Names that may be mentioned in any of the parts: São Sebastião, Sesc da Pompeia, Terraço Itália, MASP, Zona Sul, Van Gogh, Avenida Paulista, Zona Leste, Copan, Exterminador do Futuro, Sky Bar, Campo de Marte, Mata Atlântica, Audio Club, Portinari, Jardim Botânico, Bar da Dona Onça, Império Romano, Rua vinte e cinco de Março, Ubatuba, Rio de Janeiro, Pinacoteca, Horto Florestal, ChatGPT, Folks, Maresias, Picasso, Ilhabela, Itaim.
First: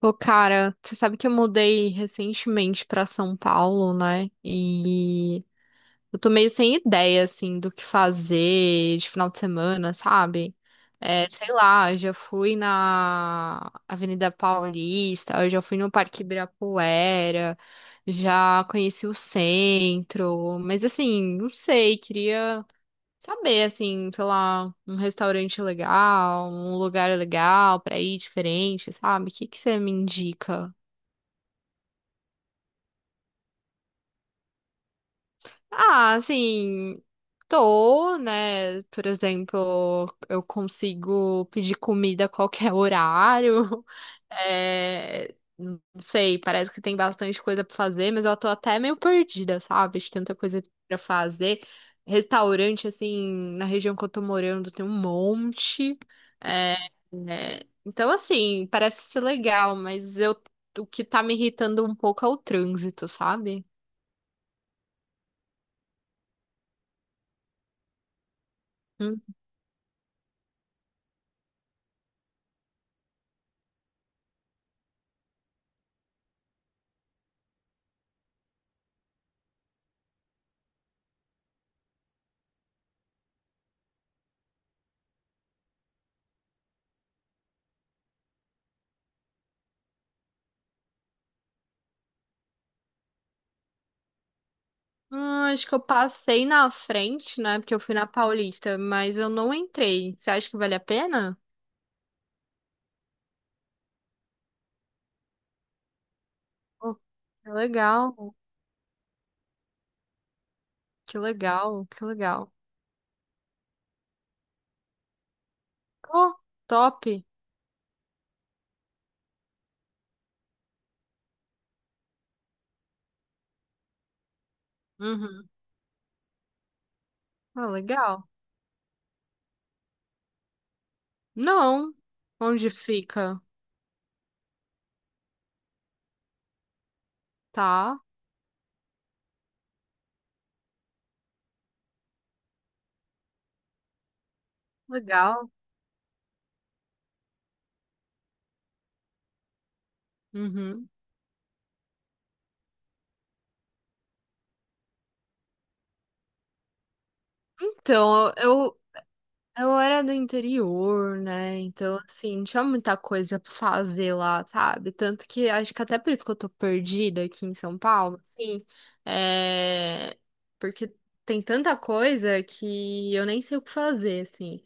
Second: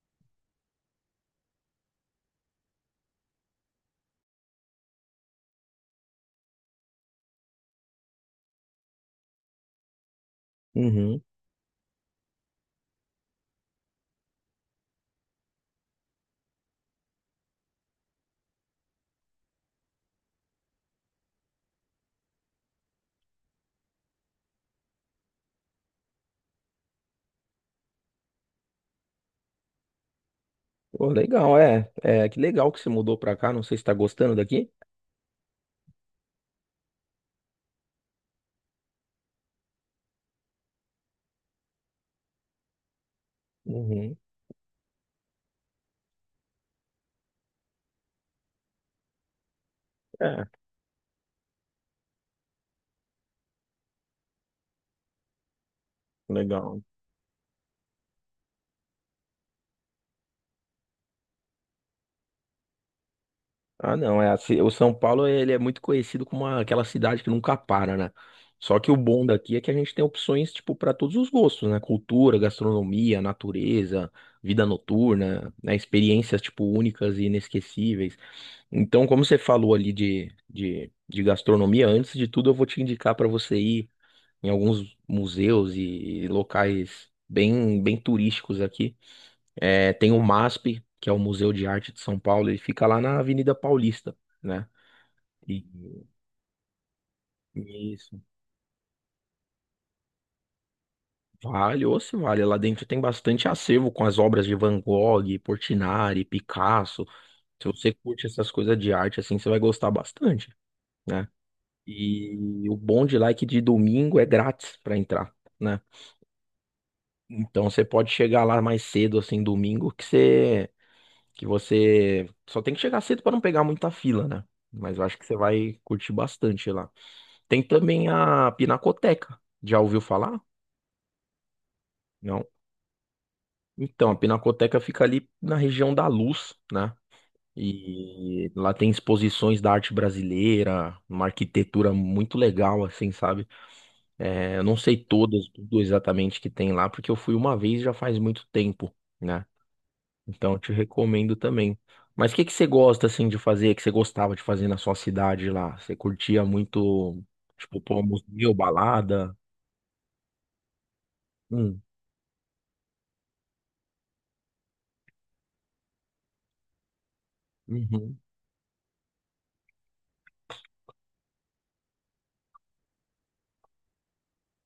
Pô, cara, você sabe que eu mudei recentemente pra São Paulo, né? E eu tô meio sem ideia, assim, do que fazer de final de semana, sabe? Uhum. É, sei lá, eu já fui na Avenida Paulista, eu já fui no Parque Ibirapuera, já conheci o centro, mas assim, não sei, queria saber, assim, sei lá, um restaurante legal, um lugar legal pra ir diferente, sabe? O que que você me indica? Pô, legal, é. É, que legal que você mudou pra cá. Não sei se tá gostando daqui. Ah, assim, tô, né? Por exemplo, eu consigo pedir comida a qualquer horário. Uhum. É, não sei, parece que tem bastante coisa pra fazer, mas eu tô até meio perdida, sabe? De tanta É, coisa pra fazer. Restaurante, assim, na região que eu tô morando tem um monte. É, legal. é, então, assim, parece ser legal, mas eu, o que tá me irritando um pouco é o trânsito, sabe? Ah, não, é assim, o São Paulo ele é muito conhecido como aquela cidade que nunca para, né? Só que o bom daqui é que a gente tem opções tipo para todos os gostos, né? Cultura, gastronomia, natureza, vida noturna, né? Experiências tipo únicas e inesquecíveis. Então, como você falou ali de gastronomia, antes de tudo eu vou te indicar para você ir em alguns museus e locais bem turísticos aqui. É, tem o MASP, que é o Museu de Arte de São Paulo, ele fica lá na Avenida Paulista, né? Ah, E acho que eu passei na frente, né? Porque eu e fui na isso. Paulista, mas eu não entrei. Você acha que vale a pena? Vale, ou se vale. Lá dentro tem bastante acervo com as obras de Van Gogh, Portinari, Oh, Picasso. que Se você legal, curte essas coisas de arte, assim, você vai gostar bastante, que né? legal, que legal. E o bom de lá é que de domingo é grátis para entrar, né? Oh, top. Então você pode chegar lá mais cedo, assim, domingo, que você só tem que chegar cedo para não pegar muita fila, né? Mas eu acho que você Uhum. vai curtir bastante lá. Tem Ah, também legal. a Pinacoteca. Já ouviu falar? Não. Não. Onde fica? Então, a Pinacoteca fica ali na região da Luz, né? Tá. E lá tem exposições da arte brasileira, uma arquitetura muito legal, assim, sabe? É, eu não sei todas, Legal. tudo exatamente que tem lá, porque eu fui uma vez já faz muito tempo, né? Então, eu te Uhum. recomendo também. Mas o que que você gosta assim de fazer, que você gostava de fazer na sua cidade lá? Você curtia muito, tipo, pô, Então, museu, eu, balada? Eu era do interior, né? Hum, Então, assim, não tinha muita coisa pra fazer lá, sabe? Tanto que acho que até por isso que eu tô perdida aqui em São Paulo, uhum, assim, é... porque tem tanta coisa que eu nem sei o que fazer, assim.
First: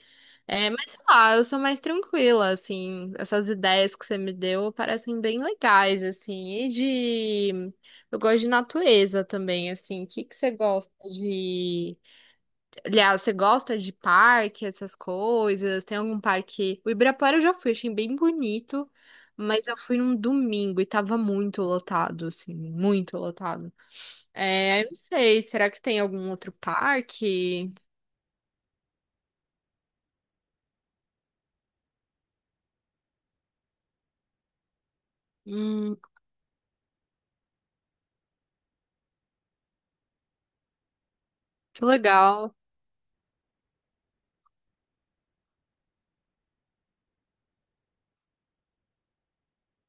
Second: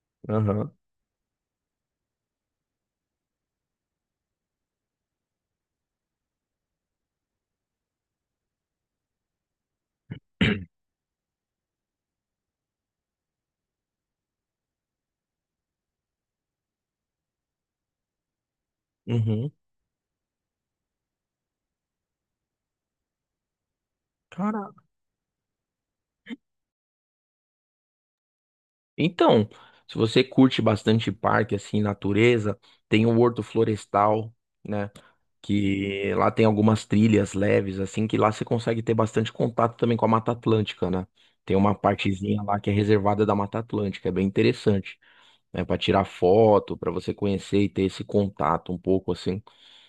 É, aham, mas sei lá, eu sou mais tranquila, assim, essas ideias que você me deu parecem bem legais, assim, e de... Eu gosto de natureza também, assim, o que que você gosta de... Aliás, você gosta de parque, essas coisas? Tem algum parque? O Ibirapuera eu já fui, achei bem bonito, uhum. mas eu fui num domingo e tava muito lotado, assim, muito lotado. Cara, É, eu não sei, será que tem algum outro parque? então, se você curte bastante parque assim, natureza, tem o Horto Florestal, né? Hum, Que lá tem algumas trilhas leves assim, que lá você consegue ter bastante contato também com a Mata Atlântica, né? Tem uma que partezinha legal. lá que é reservada da Mata Atlântica, é bem interessante. Né, para tirar foto, para você conhecer e ter esse contato um pouco assim.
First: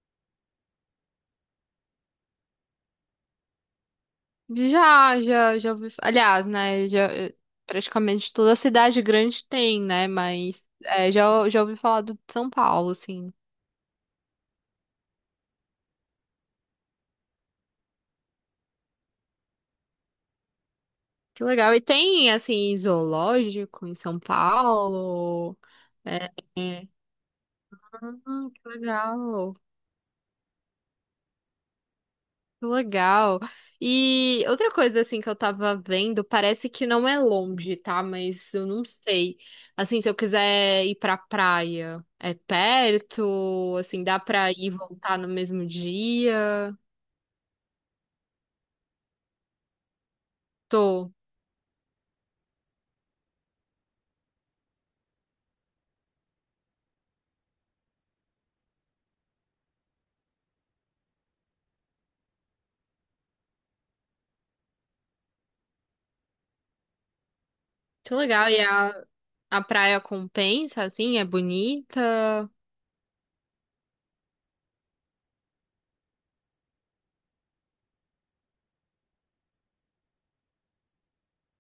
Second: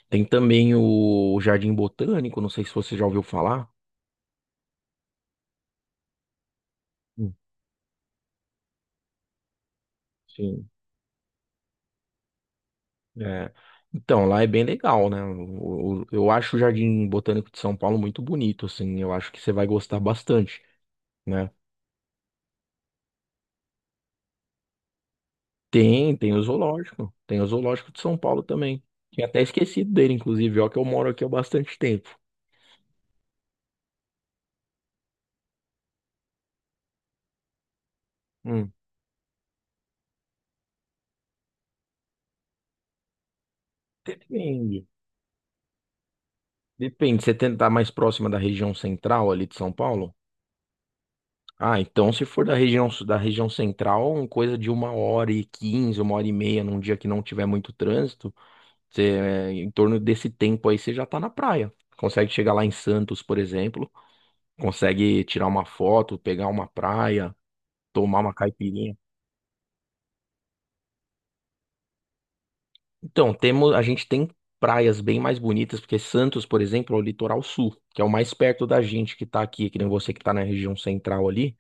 Tem também o Jardim Botânico, não sei se você já ouviu falar. Já, já, já ouvi. Aliás, né, já, Hum, praticamente toda cidade grande tem, né, mas Sim. é, já, já ouvi falar do de São Paulo, É. assim. É, então, lá é bem legal, né? Eu acho o Jardim Botânico de São Paulo muito bonito, assim, eu acho que você vai gostar bastante, Que né? legal. E tem, assim, zoológico em São Paulo? Tem, É. tem o É. zoológico, tem o zoológico de São Paulo Ah, que também. Tinha até legal. esquecido dele, inclusive, ó, que eu moro aqui há bastante tempo. Que legal. E outra coisa, assim, que eu tava vendo, parece que não é longe, tá? Mas eu Hum. não sei. Assim, se eu quiser ir pra praia, é perto? Assim, dá pra ir e Depende. voltar no mesmo dia? Depende, você tentar mais próxima da região central ali de São Paulo? Tô. Ah, então se for da da região central, uma coisa de uma hora e quinze, uma hora e meia, num dia que não tiver muito trânsito, você, é, em torno desse tempo aí você já tá na praia. Consegue chegar lá em Santos, por exemplo, consegue tirar uma foto, pegar uma praia, Que tomar uma legal. E caipirinha. A praia compensa, assim, é bonita? Então, temos, a gente tem praias bem mais bonitas, porque Santos, por exemplo, é o litoral sul, que é o mais perto da gente que tá aqui, que nem você que tá na região central ali.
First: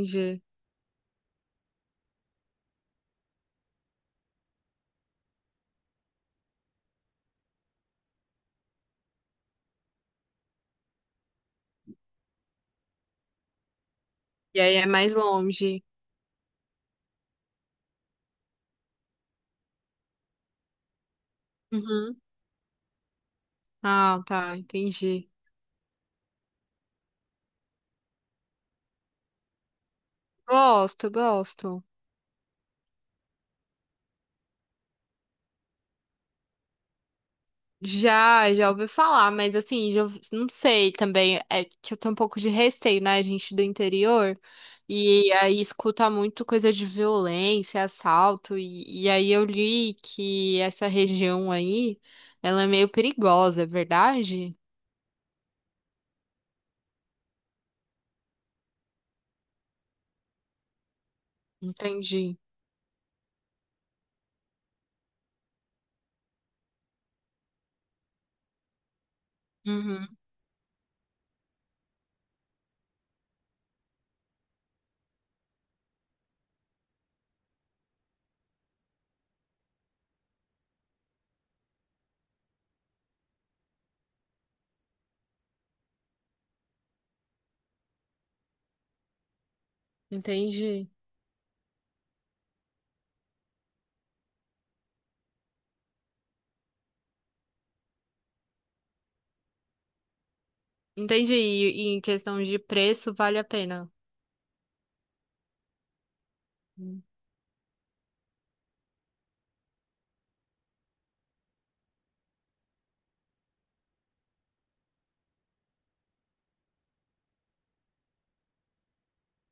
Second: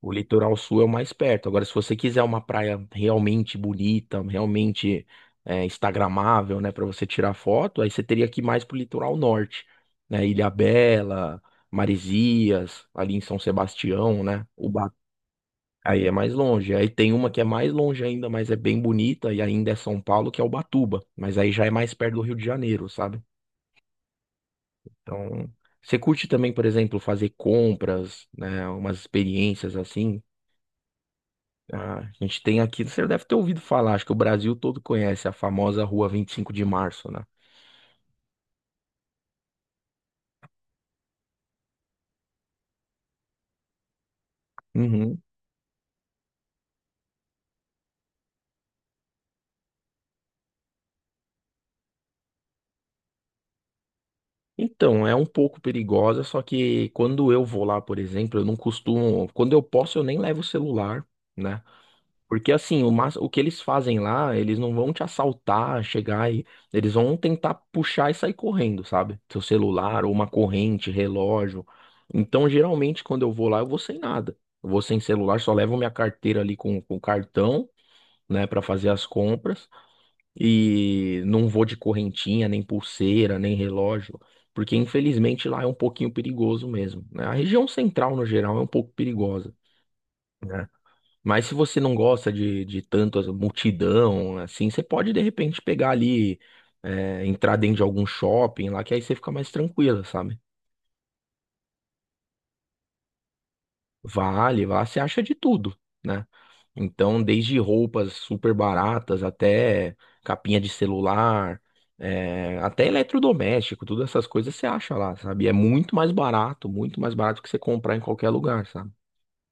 O litoral sul é o mais perto. Agora, se você quiser uma praia realmente bonita, realmente é, instagramável, né, para você tirar foto, aí você teria que ir mais pro litoral norte, né? Ilhabela, Maresias, ali em São Sebastião, né? E aí é mais longe. Aí é mais longe. Aí tem uma que é mais longe ainda, mas é bem bonita e ainda é São Paulo, que é Ubatuba, mas aí já é mais perto do Uhum. Rio de Janeiro, sabe? Ah, tá, entendi. Então, você curte também, por exemplo, fazer compras, né, umas experiências assim? Gosto, gosto. Ah, a gente tem aqui, você deve ter ouvido falar, acho que o Brasil todo conhece a famosa Rua 25 de Março, né? Já, já ouvi falar, mas assim, já, não sei também. É que eu tenho um pouco de receio, né, gente do interior. Uhum. E aí escuta muito coisa de violência, assalto. E, aí eu li que essa região aí, ela é meio perigosa, é verdade? Então, é um pouco perigosa, só que quando eu vou lá, por exemplo, eu não costumo. Quando eu posso, eu nem levo o celular, né? Entendi. Porque assim, o que eles fazem lá, eles não vão te assaltar, chegar e. Eles vão tentar puxar e sair correndo, sabe? Seu celular, Uhum, ou uma corrente, relógio. Então, geralmente, quando eu vou lá, eu vou sem nada. Eu vou sem celular, só levo minha carteira ali com cartão, né, para fazer as compras e não vou de correntinha, nem pulseira, nem relógio, porque infelizmente lá é um pouquinho perigoso mesmo, né? A região central no geral é um pouco perigosa, né? entendi. Mas se você não gosta de multidão, assim, você pode de repente pegar ali, é, entrar dentro de algum shopping lá, que aí você fica mais tranquila, sabe? Entendi. E, em questão de preço, vale a pena. Vale, lá você acha de tudo, né? Então, desde roupas super baratas até capinha de celular, é, até eletrodoméstico, todas essas coisas você acha lá, sabe? E é muito mais barato que você comprar em qualquer lugar, sabe?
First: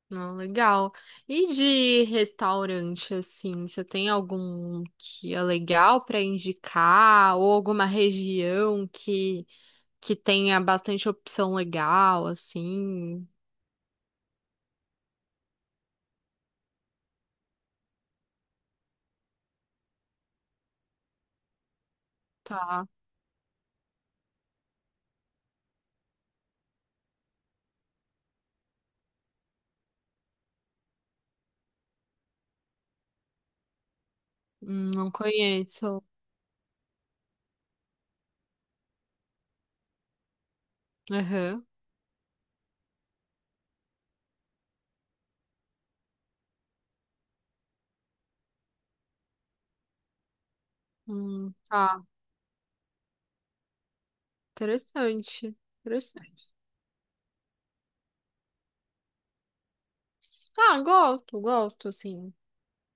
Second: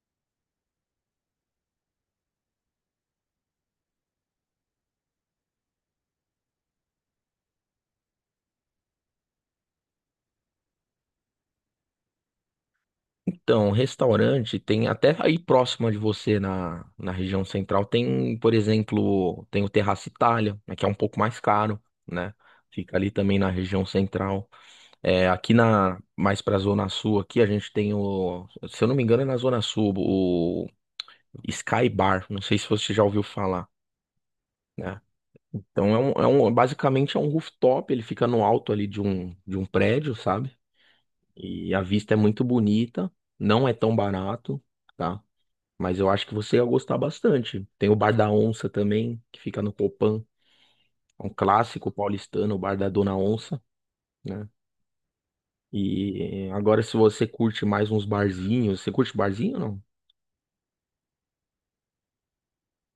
Não, legal. E de restaurante, assim, você tem algum que é legal para indicar ou alguma região que tenha bastante opção legal, assim? Então, restaurante tem até aí próximo de você na região central tem, por exemplo, tem o Terraço Itália, né, que é um pouco mais caro, né? Tá. Fica ali também na região central. É, aqui na mais pra Zona Sul aqui a gente tem o, se eu não me engano é na Zona Sul, o Sky Bar, não sei se você já ouviu falar, né? não Então é conheço. Basicamente é um rooftop, ele fica no alto ali de um prédio, sabe? Aham. E a vista é muito bonita, não é tão barato, tá? Mas eu acho que você ia gostar bastante. Tem o Bar da Onça também, que fica no Copan, é um clássico Tá. paulistano, o Bar da Dona Onça, né. Interessante. E Interessante. agora, se você curte mais uns barzinhos, você curte barzinho ou não? Ah, gosto, gosto, assim.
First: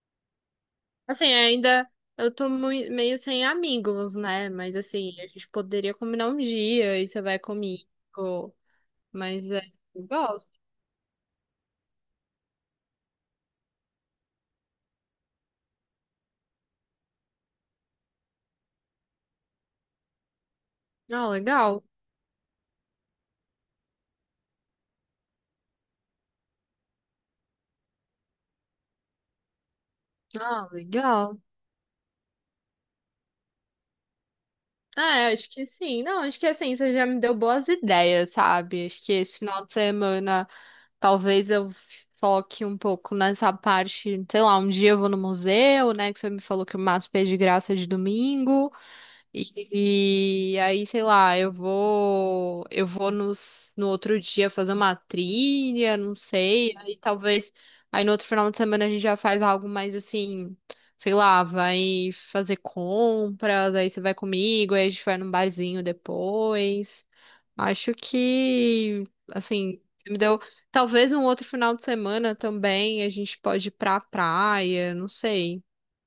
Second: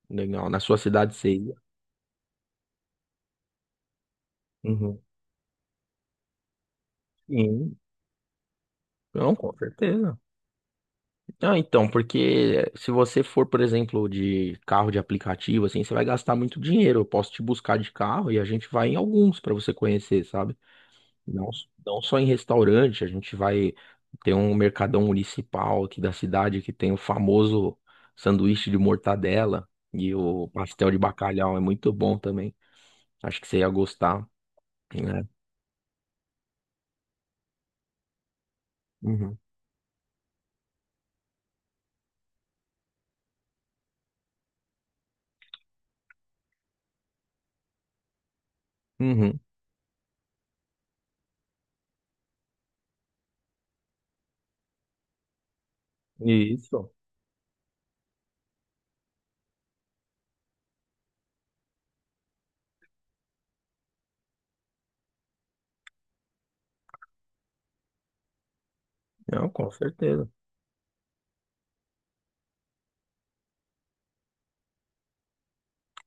Legal, na sua cidade você Assim, ia? ainda eu tô meio sem amigos, né? Mas Uhum. assim, a gente poderia combinar um dia e você vai Sim, comigo. não, Mas com é, eu certeza. gosto. Ah, então, porque se você for, por exemplo, de carro de aplicativo, assim, você vai gastar muito dinheiro. Eu posso te buscar de carro e a gente vai em alguns para você conhecer, sabe? Ah, Não, legal. não só em restaurante, a gente vai ter um mercadão municipal aqui da cidade que tem o famoso sanduíche de mortadela e o Ah, pastel de legal. bacalhau, é muito bom também. Acho que você ia gostar, né? É, acho que sim. Não, acho que assim, você já me deu boas ideias, sabe? Acho que Uhum. esse final de semana talvez eu foque um pouco nessa parte, sei lá, um dia eu vou no museu, né? Que você me falou que o MASP é de graça de domingo. Uhum. E, aí, sei lá, eu vou no outro dia fazer uma trilha, não sei, Isso. aí talvez, aí no outro final de semana a gente já faz algo mais assim, sei lá, vai fazer compras, aí você vai comigo, aí a gente vai num barzinho depois. Acho que, Não, com assim, você me certeza. deu, talvez no outro final de semana também a gente pode ir pra praia, não sei.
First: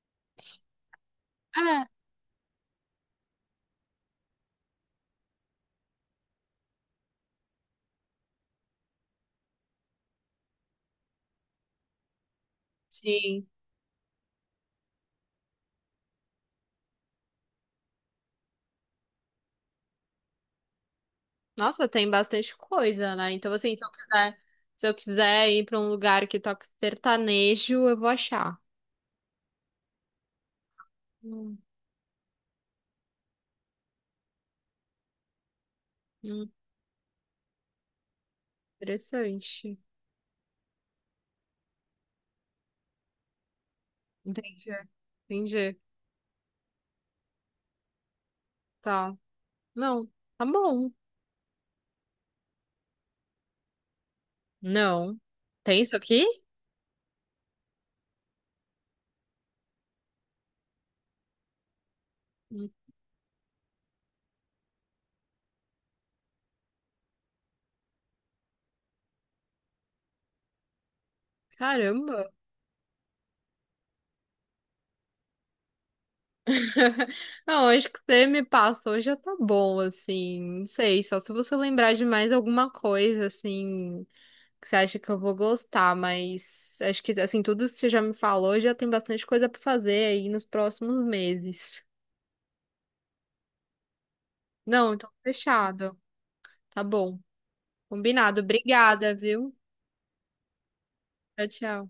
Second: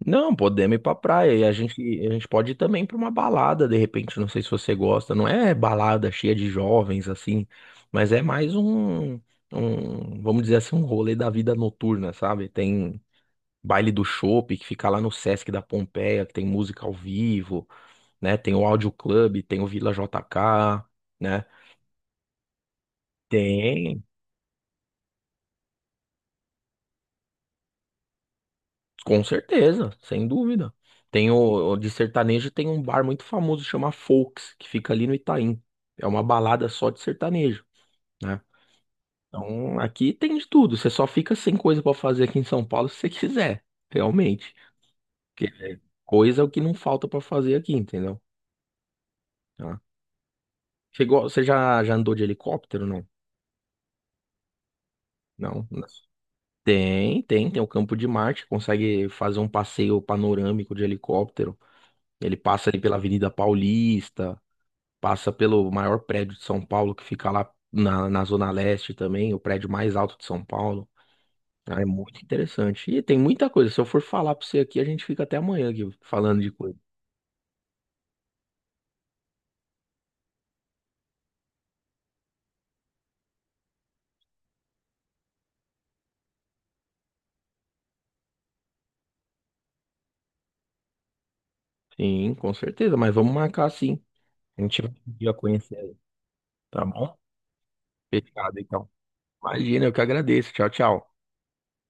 Não, podemos ir pra praia e É, a gente pode ir também pra uma balada, de repente, não sei se você gosta, não é balada cheia de jovens assim, mas é mais vamos dizer assim, um rolê da vida noturna, sabe? Tem sim. baile do chopp que fica lá no Sesc da Pompeia, que tem música ao vivo, né? Tem o Audio Club, tem o Vila JK, né? Nossa, tem bastante coisa, né? Então, assim, Tem. Se eu quiser ir pra um lugar que toca sertanejo, eu vou achar. Com certeza, sem dúvida. Tem o, Hum, de sertanejo tem um bar muito famoso chama Folks, que fica ali no Itaim. É uma hum, balada só de sertanejo, né? interessante. Então aqui tem de tudo. Você só fica sem coisa pra fazer aqui em São Paulo se você quiser, realmente. Entendi, Porque é entendi. coisa é o que não falta pra fazer aqui, entendeu? Tá. Tá. Não, tá bom. Chegou, você já andou de helicóptero, não? Não. Não, Tem não. isso aqui? Tem o Campo de Marte, consegue fazer um passeio panorâmico de helicóptero. Ele passa Hum, ali pela Avenida Paulista, passa pelo maior prédio de São Paulo, que fica lá na Zona Leste também, o prédio mais alto de São Paulo. Ah, é muito Caramba. interessante. E tem muita coisa. Se eu for falar pra você aqui, a gente fica até amanhã aqui falando de coisa. Não, acho que você me passou já tá bom, assim. Não sei, só se você lembrar de mais alguma coisa, assim, que você acha que eu vou gostar, mas acho que assim, tudo que você já me falou já tem bastante coisa pra fazer aí nos próximos meses. Sim, com certeza, mas vamos marcar sim. A gente vai Não, então um dia conhecer aí, fechado. Tá tá bom? bom. Combinado. Fechado, então. Obrigada, viu? Imagina, eu que agradeço. Tchau, tchau. Tchau, tchau.